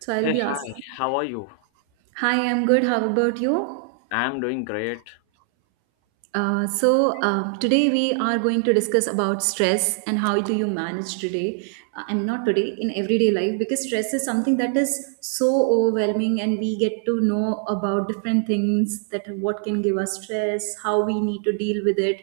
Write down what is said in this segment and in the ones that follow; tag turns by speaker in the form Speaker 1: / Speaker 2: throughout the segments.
Speaker 1: So I'll
Speaker 2: Hey,
Speaker 1: be
Speaker 2: hi,
Speaker 1: asking.
Speaker 2: how are you?
Speaker 1: Hi, I'm good. How about you?
Speaker 2: I'm doing great.
Speaker 1: Today we are going to discuss about stress and how do you manage today? I'm not today in everyday life because stress is something that is so overwhelming, and we get to know about different things that what can give us stress, how we need to deal with it,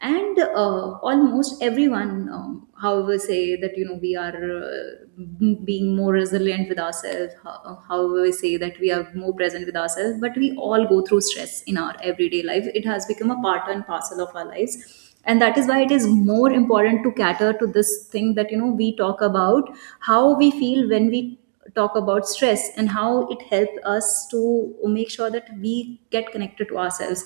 Speaker 1: and almost everyone however say that you know we are being more resilient with ourselves however we say that we are more present with ourselves, but we all go through stress in our everyday life. It has become a part and parcel of our lives, and that is why it is more important to cater to this thing that you know we talk about how we feel when we talk about stress and how it helps us to make sure that we get connected to ourselves.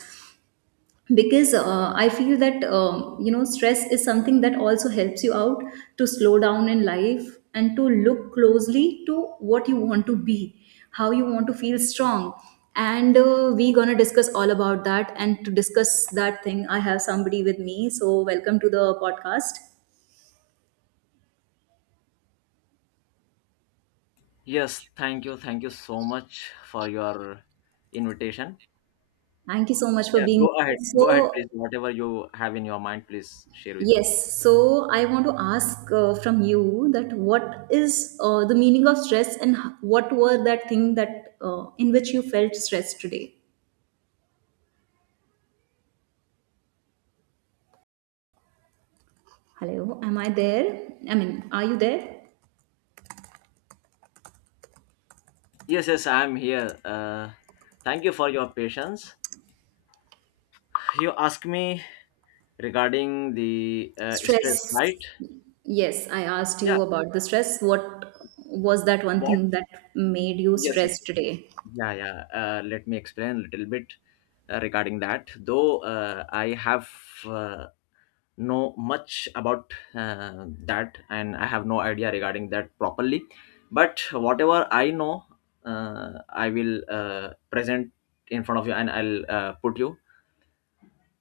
Speaker 1: Because I feel that you know, stress is something that also helps you out to slow down in life and to look closely to what you want to be, how you want to feel strong. And we're going to discuss all about that, and to discuss that thing I have somebody with me. So welcome to the podcast.
Speaker 2: Yes, thank you. Thank you so much for your invitation.
Speaker 1: Thank you so much for
Speaker 2: Yeah,
Speaker 1: being
Speaker 2: go ahead.
Speaker 1: here.
Speaker 2: Go ahead,
Speaker 1: So
Speaker 2: please. Whatever you have in your mind, please share with me.
Speaker 1: yes, so I want to ask from you that what is the meaning of stress and what were that thing that in which you felt stress today? Hello, am I there? I mean, are you there?
Speaker 2: Yes, yes, I'm here. Thank you for your patience. You asked me regarding the stress,
Speaker 1: Stress.
Speaker 2: right?
Speaker 1: Yes, I asked
Speaker 2: Yeah,
Speaker 1: you about the stress. What was that one
Speaker 2: what?
Speaker 1: thing that made you
Speaker 2: Yes, yes,
Speaker 1: stressed
Speaker 2: yes.
Speaker 1: today?
Speaker 2: Yeah, yeah. Let me explain a little bit regarding that. Though I have uh, know much about that and I have no idea regarding that properly, but whatever I know, I will present in front of you, and I'll put you.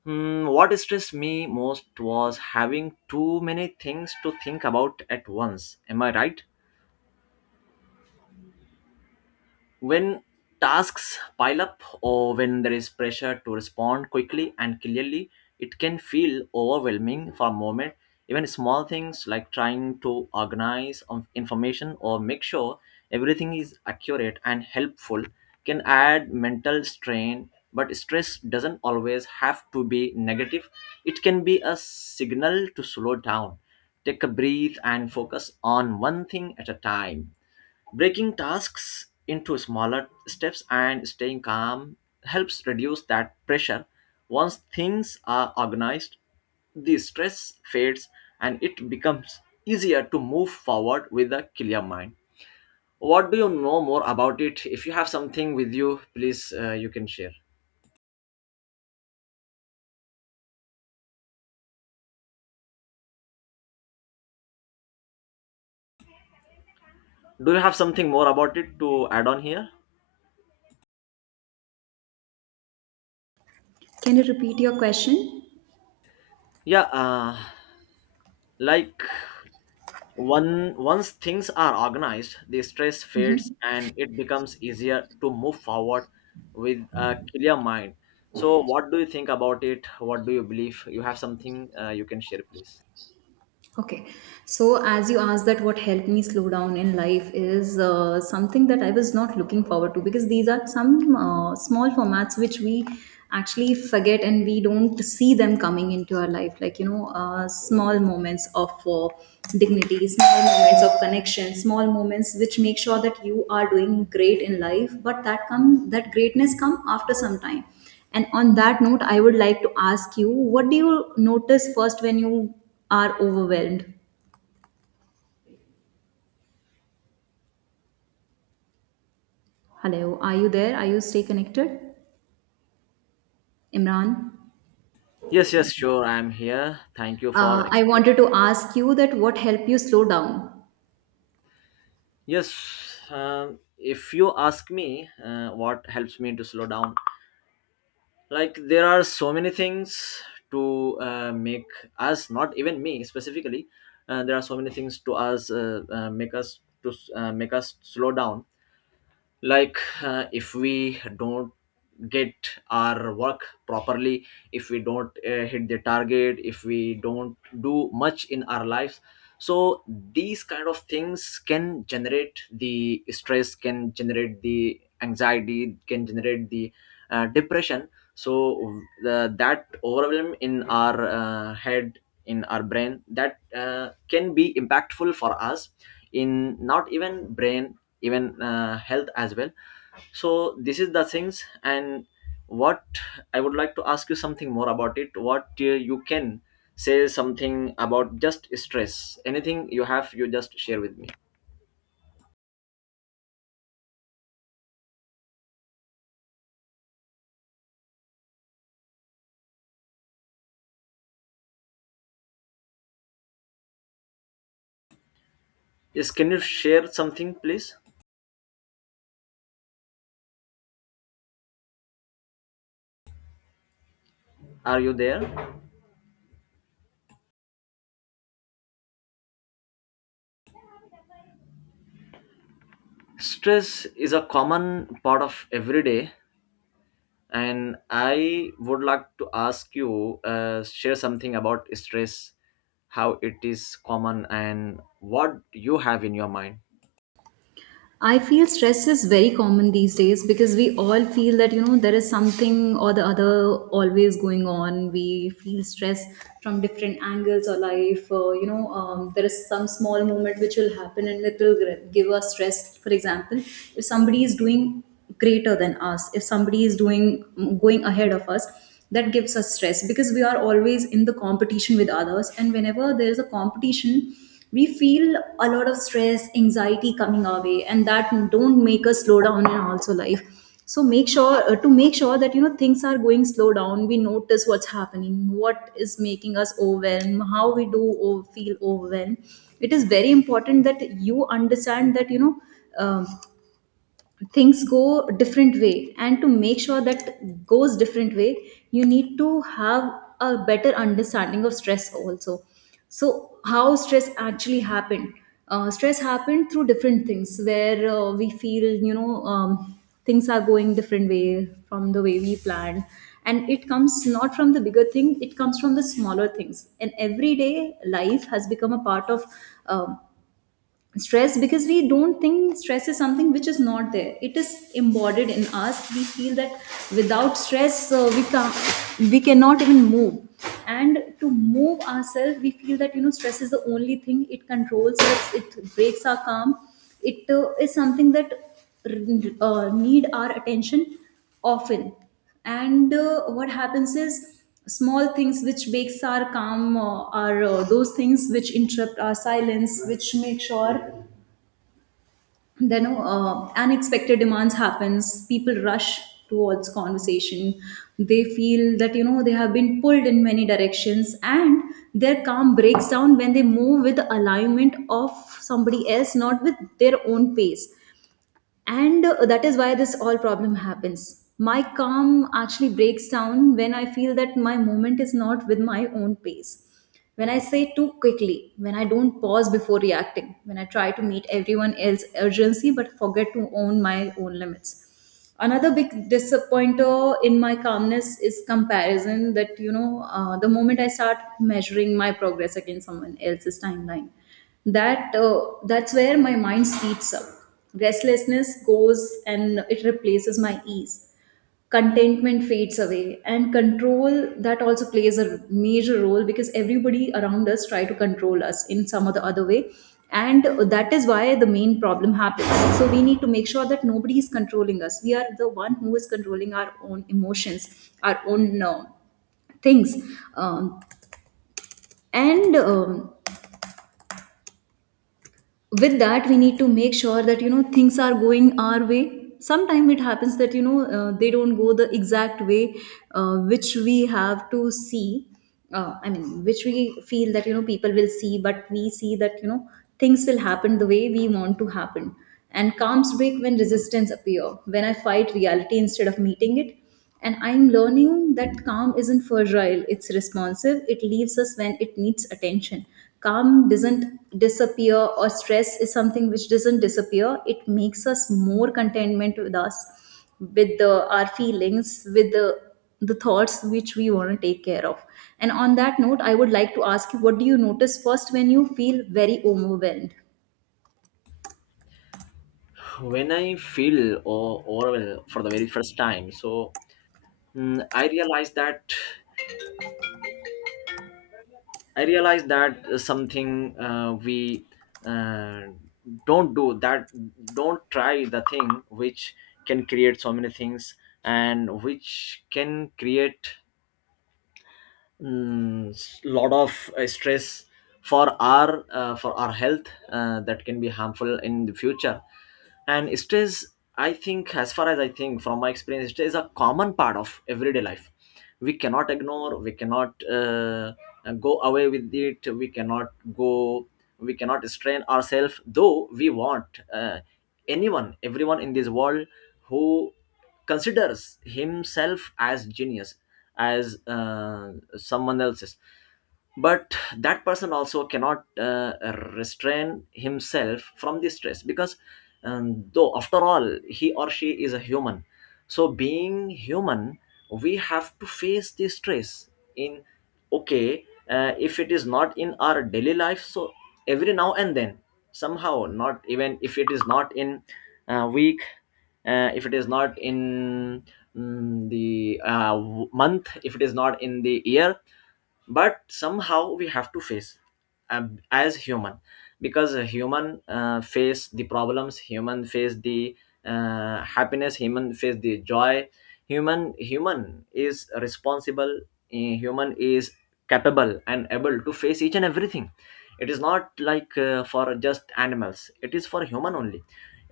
Speaker 2: Hmm, what stressed me most was having too many things to think about at once, am I right? When tasks pile up or when there is pressure to respond quickly and clearly, it can feel overwhelming for a moment. Even small things like trying to organize of information or make sure everything is accurate and helpful can add mental strain. But stress doesn't always have to be negative, it can be a signal to slow down, take a breath, and focus on one thing at a time. Breaking tasks into smaller steps and staying calm helps reduce that pressure. Once things are organized, the stress fades and it becomes easier to move forward with a clear mind. What do you know more about it? If you have something with you, please, you can share. Do you have something more about it to add on here?
Speaker 1: Can you repeat your question?
Speaker 2: Yeah, like, one, once things are organized, the stress fades and it becomes easier to move forward with a clear mind. So, what do you think about it? What do you believe? You have something, you can share, please.
Speaker 1: Okay, so as you asked that what helped me slow down in life is something that I was not looking forward to, because these are some small formats which we actually forget and we don't see them coming into our life. Like, you know, small moments of dignity, small moments of connection, small moments which make sure that you are doing great in life, but that come, that greatness come after some time. And on that note, I would like to ask you, what do you notice first when you are overwhelmed? Hello, are you there? Are you stay connected? Imran?
Speaker 2: Yes, yes, sure. I am here. Thank you for
Speaker 1: I
Speaker 2: explaining.
Speaker 1: wanted to ask you that what helped you slow down?
Speaker 2: Yes, if you ask me what helps me to slow down, like, there are so many things to make us, not even me specifically, there are so many things to us make us to make us slow down, like, if we don't get our work properly, if we don't hit the target, if we don't do much in our lives, so these kind of things can generate the stress, can generate the anxiety, can generate the depression. So that overwhelm in our head, in our brain, that can be impactful for us, in not even brain, even health as well. So this is the things, and what I would like to ask you something more about it, what you can say something about just stress, anything you have, you just share with me. Yes, can you share something, please? Are you there? Stress is a common part of every day, and I would like to ask you, share something about stress, how it is common and what you have in your mind.
Speaker 1: I feel stress is very common these days because we all feel that, you know, there is something or the other always going on. We feel stress from different angles or life. You know, there is some small moment which will happen and it will give us stress. For example, if somebody is doing greater than us, if somebody is doing going ahead of us, that gives us stress because we are always in the competition with others. And whenever there is a competition, we feel a lot of stress anxiety coming our way, and that don't make us slow down in also life. So make sure to make sure that, you know, things are going slow down, we notice what's happening, what is making us overwhelmed, how we do feel overwhelmed. It is very important that you understand that, you know, um, things go different way, and to make sure that goes different way, you need to have a better understanding of stress also. So how stress actually happened? Stress happened through different things where we feel, you know, things are going different way from the way we planned, and it comes not from the bigger thing, it comes from the smaller things, and everyday life has become a part of um, stress. Because we don't think stress is something which is not there, it is embodied in us. We feel that without stress we cannot even move, and to move ourselves we feel that, you know, stress is the only thing. It controls us, it breaks our calm. It is something that need our attention often. And what happens is small things which breaks our calm are those things which interrupt our silence, which make sure, then unexpected demands happens. People rush towards conversation. They feel that, you know, they have been pulled in many directions, and their calm breaks down when they move with the alignment of somebody else, not with their own pace. And that is why this all problem happens. My calm actually breaks down when I feel that my moment is not with my own pace, when I say too quickly, when I don't pause before reacting, when I try to meet everyone else's urgency but forget to own my own limits. Another big disappointer in my calmness is comparison. That, you know, the moment I start measuring my progress against someone else's timeline, that's where my mind speeds up, restlessness goes and it replaces my ease, contentment fades away. And control, that also plays a major role, because everybody around us try to control us in some or the other way, and that is why the main problem happens. So we need to make sure that nobody is controlling us, we are the one who is controlling our own emotions, our own things, um, and with that we need to make sure that, you know, things are going our way. Sometimes it happens that, you know, they don't go the exact way which we have to see. I mean, which we feel that, you know, people will see, but we see that, you know, things will happen the way we want to happen. And calms break when resistance appear, when I fight reality instead of meeting it. And I'm learning that calm isn't fragile, it's responsive. It leaves us when it needs attention. Calm doesn't disappear, or stress is something which doesn't disappear. It makes us more contentment with us, with the, our feelings, with the thoughts which we want to take care of. And on that note, I would like to ask you, what do you notice first when you feel very overwhelmed?
Speaker 2: When I feel or overwhelmed for the very first time, so, mm, I realize that, I realize that something, we uh, don't do that, don't try the thing which can create so many things and which can create, mm, lot of stress for our, for our health, that can be harmful in the future. And stress, I think, as far as I think, from my experience, stress is a common part of everyday life. We cannot ignore, we cannot go away with it, we cannot go, we cannot strain ourselves, though we want. uh, Anyone, everyone in this world who considers himself as genius, as someone else's, but that person also cannot restrain himself from the stress, because though after all he or she is a human. So being human, we have to face the stress in, okay, if it is not in our daily life, so every now and then, somehow, not even, if it is not in a week, if it is not in, mm, the month, if it is not in the year, but somehow we have to face, as human, because a human face the problems, human face the happiness, human face the joy, human is responsible, eh, human is capable and able to face each and everything. It is not like for just animals, it is for human only.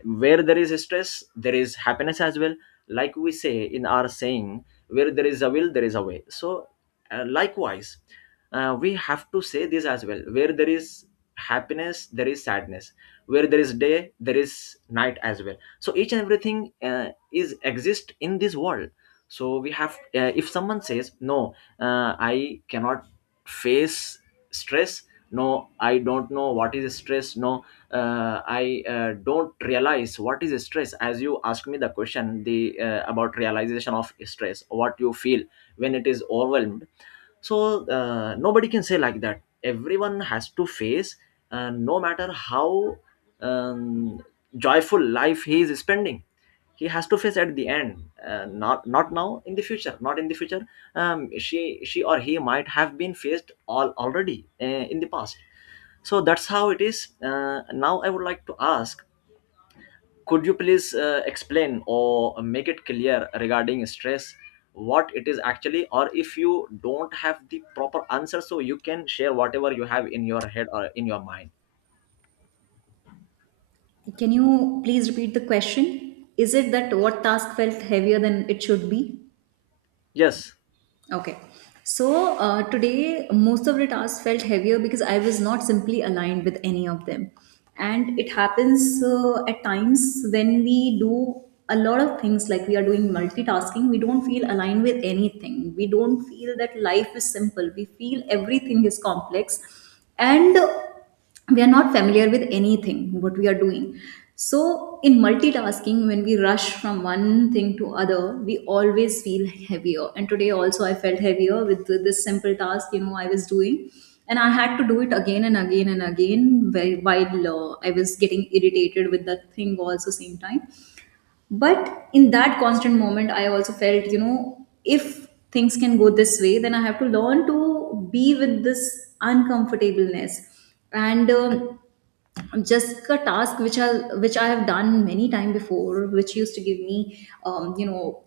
Speaker 2: Where there is stress, there is happiness as well. Like we say in our saying, where there is a will there is a way, so likewise we have to say this as well, where there is happiness there is sadness, where there is day there is night as well. So each and everything is exist in this world. So we have, if someone says, no, I cannot face stress, no, I don't know what is stress, no, I don't realize what is stress. As you asked me the question, the, about realization of stress, what you feel when it is overwhelmed, so nobody can say like that, everyone has to face, no matter how um, joyful life he is spending, he has to face at the end, not, not now, in the future, not in the future. She or he might have been faced all already, in the past. So that's how it is. Now I would like to ask, could you please explain or make it clear regarding stress, what it is actually, or if you don't have the proper answer, so you can share whatever you have in your head or in your mind?
Speaker 1: Can you please repeat the question? Is it that what task felt heavier than it should be?
Speaker 2: Yes,
Speaker 1: Okay. So today, most of the tasks felt heavier because I was not simply aligned with any of them. And it happens at times when we do a lot of things, like we are doing multitasking, we don't feel aligned with anything. We don't feel that life is simple. We feel everything is complex. And we are not familiar with anything what we are doing. So in multitasking, when we rush from one thing to other, we always feel heavier. And today also I felt heavier with this simple task, you know, I was doing, and I had to do it again and again and again, while I was getting irritated with that thing also same time. But in that constant moment, I also felt, you know, if things can go this way, then I have to learn to be with this uncomfortableness. And just a task which I have done many time before, which used to give me you know,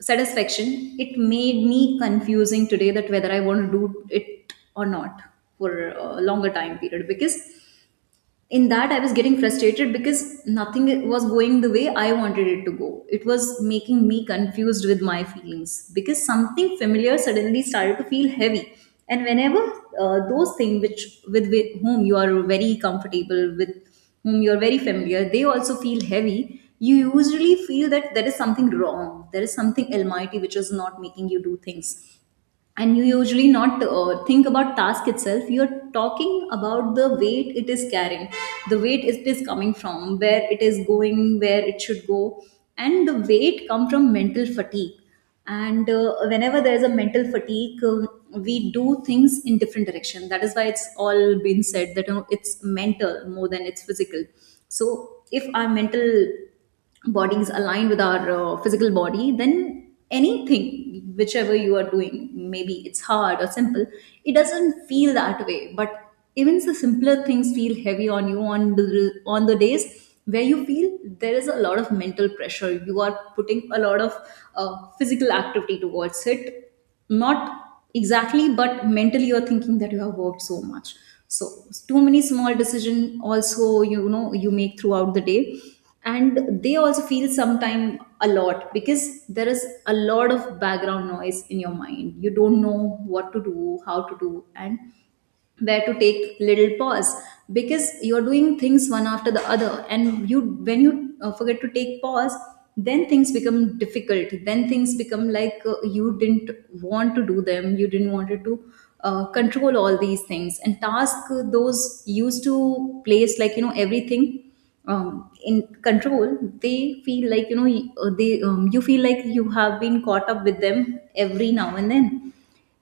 Speaker 1: satisfaction, it made me confusing today that whether I want to do it or not for a longer time period. Because in that, I was getting frustrated because nothing was going the way I wanted it to go. It was making me confused with my feelings, because something familiar suddenly started to feel heavy. And whenever those things which with whom you are very comfortable, with whom you're very familiar, they also feel heavy, you usually feel that there is something wrong, there is something almighty which is not making you do things. And you usually not think about task itself, you're talking about the weight it is carrying, the weight it is coming from, where it is going, where it should go. And the weight come from mental fatigue. And whenever there is a mental fatigue, we do things in different direction. That is why it's all been said that, you know, it's mental more than it's physical. So if our mental bodies aligned with our physical body, then anything whichever you are doing, maybe it's hard or simple, it doesn't feel that way. But even the simpler things feel heavy on you on the days where you feel there is a lot of mental pressure, you are putting a lot of physical activity towards it. Not exactly, but mentally you're thinking that you have worked so much. So too many small decision also, you know, you make throughout the day, and they also feel sometime a lot, because there is a lot of background noise in your mind. You don't know what To do, how to do, and where to take little pause, because you're doing things one after the other. And you when you forget to take pause, then things become difficult. Then things become like, you didn't want to do them, you didn't wanted to control all these things and task. Those used to place like, you know, everything in control, they feel like, you know, y- they you feel like you have been caught up with them every now and then.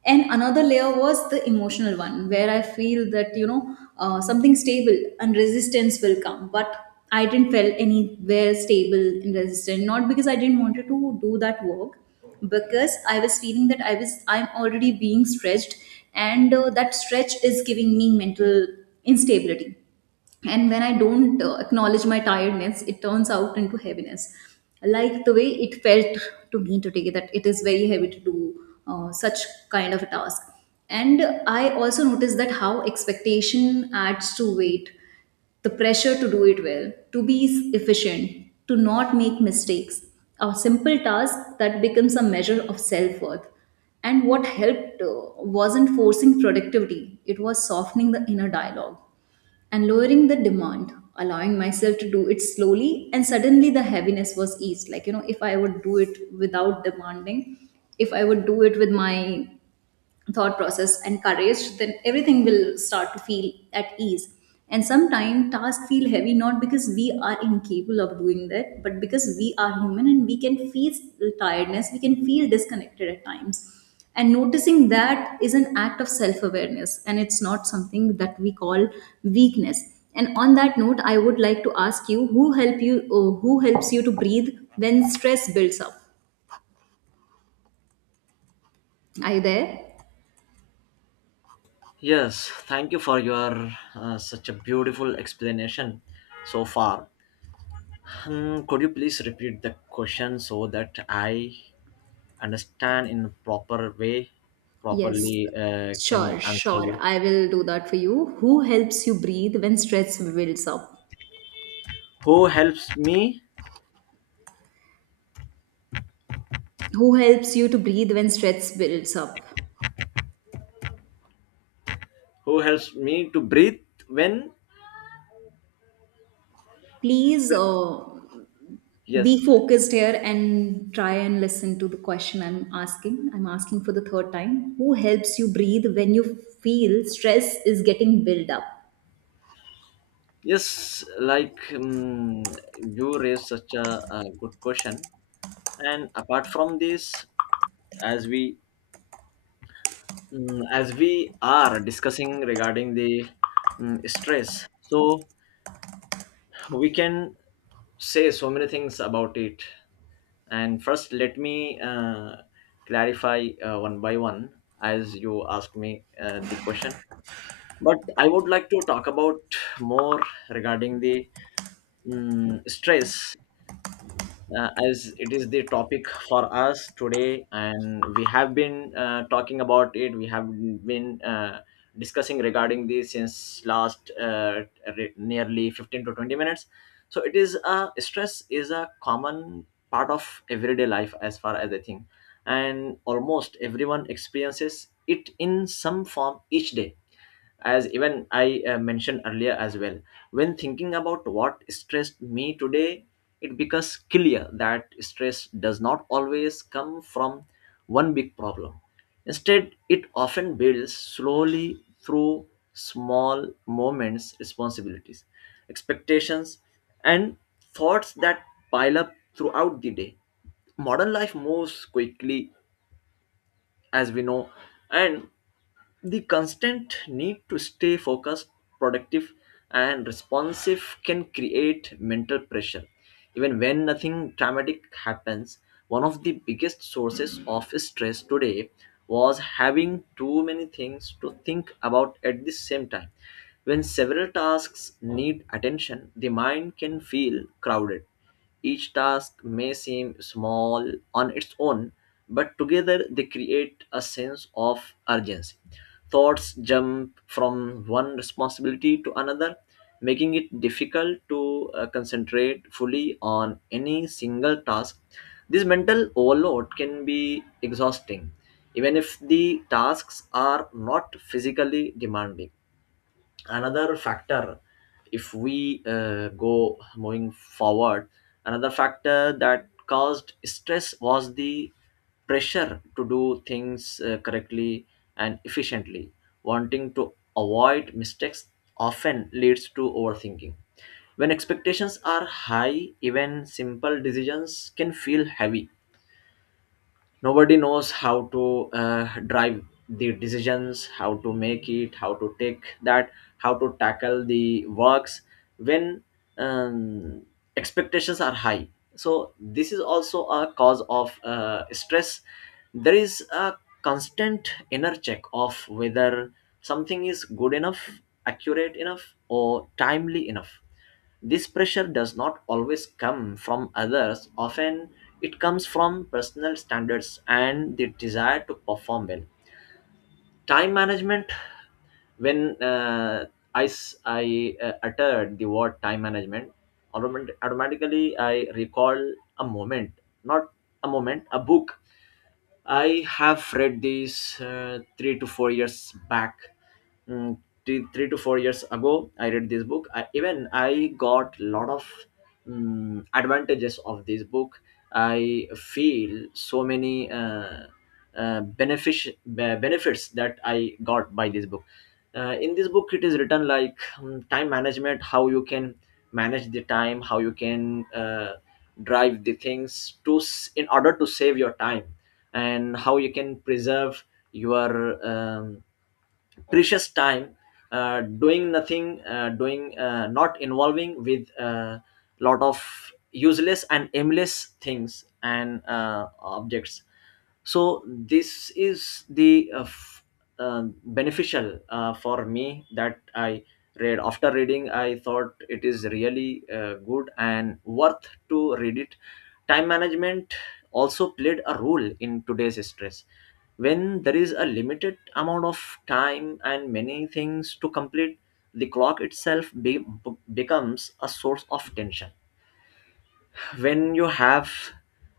Speaker 1: And another layer was the emotional one, where I feel that, you know, something stable and resistance will come, but I didn't feel anywhere stable and resistant. Not because I didn't wanted to do that work, because I was feeling that I'm already being stretched. And that stretch is giving me mental instability. And when I don't acknowledge my tiredness, it turns out into heaviness. Like the way it felt to me today, that it is very heavy to do such kind of a task. And I also noticed that how expectation adds to weight. The pressure to do it well, to be efficient, to not make mistakes. A simple task that becomes a measure of self-worth. And what helped wasn't forcing productivity, it was softening the inner dialogue and lowering the demand, allowing myself to do it slowly. And suddenly the heaviness was eased. Like, you know, if I would do it without demanding, if I would do it with my thought process and courage, then everything will start to feel at ease. And sometimes tasks feel heavy not because we are incapable of doing that, but because we are human and we can feel tiredness, we can feel disconnected at times. And noticing that is an act of self-awareness, and it's not something that we call weakness. And on that note, I would like to ask you, who helps you to breathe when stress builds up? Are you there?
Speaker 2: yes. Thank you for your such a beautiful explanation so far. Hmm, could you please repeat the question so that I understand in proper way,
Speaker 1: Yes,
Speaker 2: properly,
Speaker 1: sure,
Speaker 2: can answer
Speaker 1: sure.
Speaker 2: you?
Speaker 1: I will do that for you. Who helps you breathe when stress builds up?
Speaker 2: Who helps me?
Speaker 1: Who helps you to breathe when stress builds up?
Speaker 2: Who helps me to breathe when?
Speaker 1: Please be
Speaker 2: Yes,
Speaker 1: focused here and try and listen to the question I'm asking. I'm asking for the third time. Who helps you breathe when you feel stress is getting built up?
Speaker 2: yes, like, you raised such a good question. And apart from this, as we, mm, as we are discussing regarding the, mm, stress, so we can say so many things about it. And first, let me clarify one by one, as you ask me the question. But I would like to talk about more regarding the, mm, stress, as it is the topic for us today, and we have been talking about it, we have been discussing regarding this since last, nearly 15 to 20 minutes. So it is, stress is a common part of everyday life, as far as I think, and almost everyone experiences it in some form each day, as even I mentioned earlier as well. When thinking about what stressed me today, it becomes clear that stress does not always come from one big problem. Instead, it often builds slowly through small moments, responsibilities, expectations, and thoughts that pile up throughout the day. Modern life moves quickly, as we know, and the constant need to stay focused, productive, and responsive can create mental pressure. Even when nothing dramatic happens, one of the biggest sources of stress today was having too many things to think about at the same time. When several tasks need attention, the mind can feel crowded. Each task may seem small on its own, but together they create a sense of urgency. Thoughts jump from one responsibility to another, making it difficult to concentrate fully on any single task. This mental overload can be exhausting, even if the tasks are not physically demanding. Another factor, if we go moving forward, another factor that caused stress was the pressure to do things correctly and efficiently. Wanting to avoid mistakes often leads to overthinking. When expectations are high, even simple decisions can feel heavy. Nobody knows how to drive the decisions, how to make it, how to take that, how to tackle the works when um, expectations are high. So this is also a cause of stress. There is a constant inner check of whether something is good enough, accurate enough, or timely enough. This pressure does not always come from others, often it comes from personal standards and the desire to perform well. Time management, when I uttered the word time management, automatically I recall a moment, not a moment, a book. I have read this 3 to 4 years back, mm, three to four years ago I read this book. Even I got lot of, mm, advantages of this book. I feel so many benefits that I got by this book. In this book it is written like, mm, time management, how you can manage the time, how you can drive the things to in order to save your time, and how you can preserve your um, precious time, doing nothing, doing, not involving with a lot of useless and aimless things and objects. So this is the beneficial for me, that I read, after reading I thought it is really good and worth to read it. Time management also played a role in today's stress. When there is a limited amount of time and many things to complete, the clock itself becomes a source of tension. When you have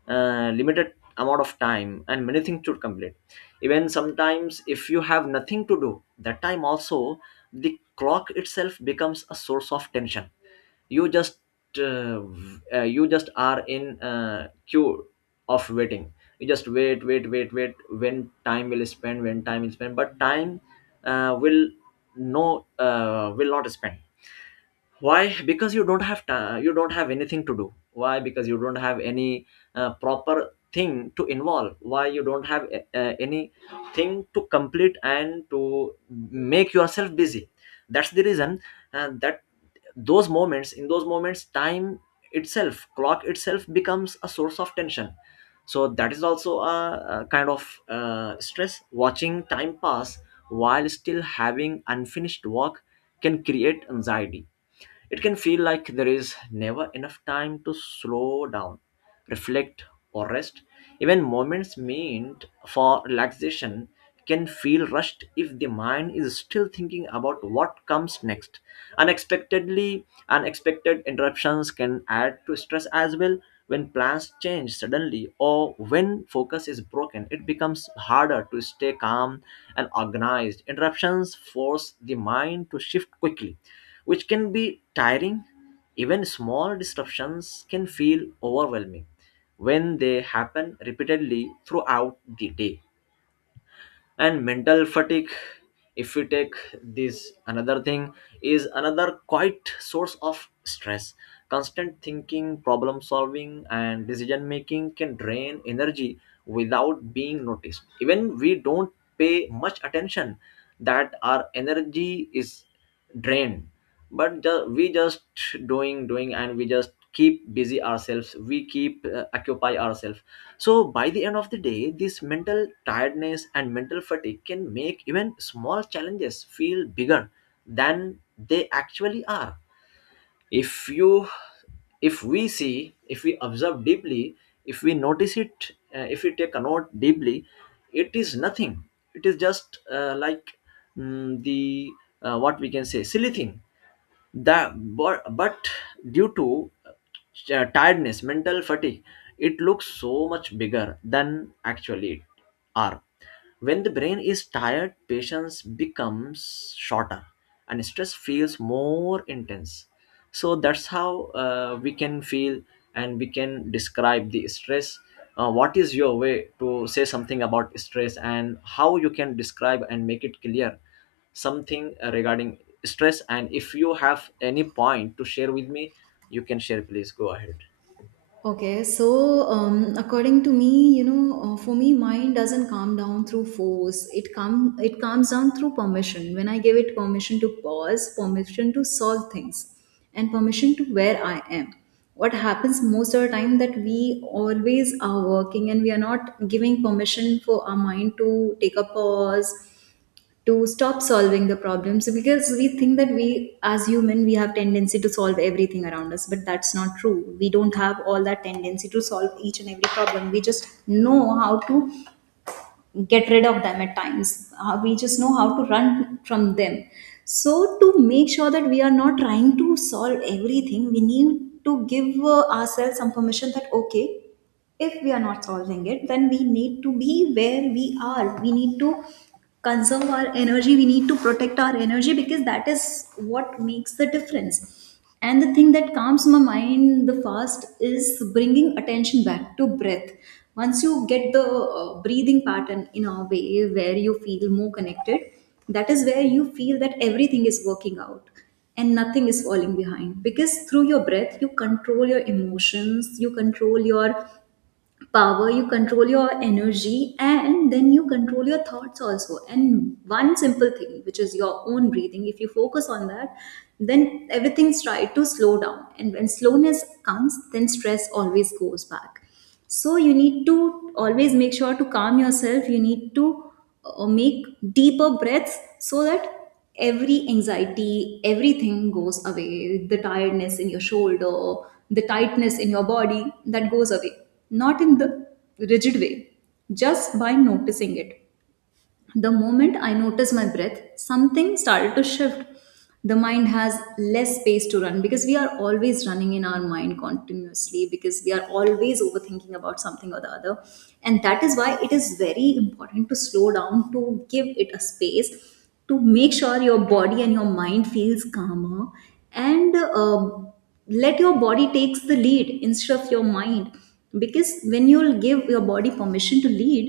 Speaker 2: limited amount of time and many things to complete, even sometimes if you have nothing to do, that time also the clock itself becomes a source of tension. You just uh, you just are in queue of waiting, you just wait, when time will spend, when time will spend, but time will, no, will not spend. Why? Because you don't have time, you don't have anything to do. Why? Because you don't have any proper thing to involve. Why? You don't have any thing to complete and to make yourself busy. That's the reason. That those moments, in those moments, time itself, clock itself becomes a source of tension. So that is also a kind of stress. Watching time pass while still having unfinished work can create anxiety. It can feel like there is never enough time to slow down, reflect, or rest. Even moments meant for relaxation can feel rushed if the mind is still thinking about what comes next. Unexpectedly, unexpected interruptions can add to stress as well. When plans change suddenly or when focus is broken, it becomes harder to stay calm and organized. Interruptions force the mind to shift quickly, which can be tiring. Even small disruptions can feel overwhelming when they happen repeatedly throughout the day. And mental fatigue, if we take this another thing, is another quite source of stress. Constant thinking, problem solving, and decision making can drain energy without being noticed. Even we don't pay much attention that our energy is drained, but we just doing, doing, and we just keep busy ourselves, we keep occupy ourselves. So by the end of the day, this mental tiredness and mental fatigue can make even small challenges feel bigger than they actually are. If you, if we see, if we observe deeply, if we notice it, if we take a note deeply, it is nothing. It is just like, mm, the what we can say silly thing, the, but due to tiredness, mental fatigue, it looks so much bigger than actually it are. When the brain is tired, patience becomes shorter and stress feels more intense. So that's how we can feel and we can describe the stress. What is your way to say something about stress and how you can describe and make it clear something regarding stress? And if you have any point to share with me, you can share, please. Go ahead.
Speaker 1: Okay, so according to me, you know, for me, mind doesn't calm down through force. It calms down through permission. When I give it permission to pause, permission to solve things, and permission to where I am. What happens most of the time that we always are working and we are not giving permission for our mind to take a pause, to stop solving the problems? Because we think that we, as human, we have tendency to solve everything around us, but that's not true. We don't have all that tendency to solve each and every problem. We just know how to get rid of them at times. We just know how to run from them. So to make sure that we are not trying to solve everything, we need to give ourselves some permission that okay, if we are not solving it, then we need to be where we are. We need to conserve our energy, we need to protect our energy, because that is what makes the difference. And the thing that calms my mind the fast is bringing attention back to breath. Once you get the breathing pattern in a way where you feel more connected, that is where you feel that everything is working out and nothing is falling behind. Because through your breath you control your emotions, you control your power, you control your energy, and then you control your thoughts also. And one simple thing, which is your own breathing, if you focus on that, then everything's tried to slow down. And when slowness comes, then stress always goes back. So you need to always make sure to calm yourself. You need to make deeper breaths so that every anxiety, everything goes away. The tiredness in your shoulder, the tightness in your body, that goes away. Not in the rigid way, just by noticing it. The moment I noticed my breath, something started to shift. The mind has less space to run, because we are always running in our mind continuously, because we are always overthinking about something or the other. And that is why it is very important to slow down, to give it a space, to make sure your body and your mind feels calmer. And let your body takes the lead instead of your mind, because when you'll give your body permission to lead,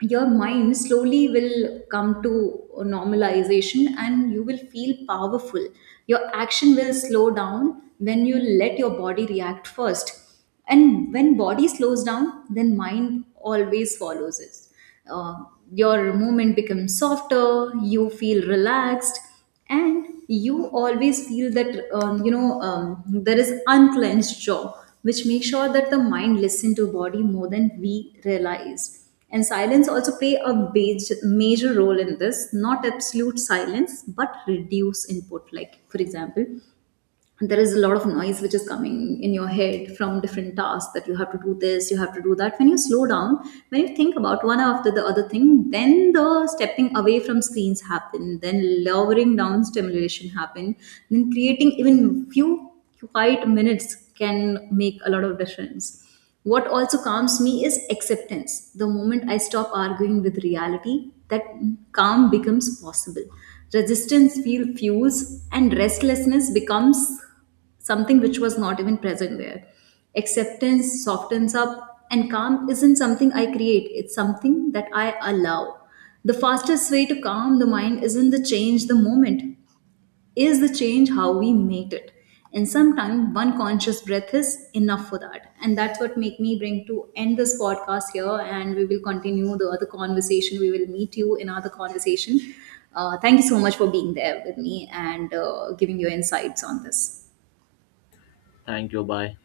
Speaker 1: your mind slowly will come to a normalization and you will feel powerful. Your action will slow down when you let your body react first. And when body slows down, then mind always follows it. uh, your movement becomes softer, you feel relaxed. And you always feel that you know, there is unclenched jaw, which makes sure that the mind listens to body more than we realize. And silence also play a major role in this. Not absolute silence, but reduce input. Like for example, there is a lot of noise which is coming in your head from different tasks that you have to do this, you have to do that. When you slow down, when you think about one after the other thing, then the stepping away from screens happen, then lowering down stimulation happen, then creating even few quiet minutes can make a lot of difference. What also calms me is acceptance. The moment I stop arguing with reality, that calm becomes possible. Resistance feel fuels, and restlessness becomes something which was not even present there. Acceptance softens up, and calm isn't something I create, it's something that I allow. The fastest way to calm the mind isn't the change the moment, is the change how we made it. And sometimes one conscious breath is enough for that. And that's what make me bring to end this podcast here. And we will continue the other conversation, we will meet you in other conversation. Thank you so much for being there with me and giving your insights on this.
Speaker 2: Thank you. Bye.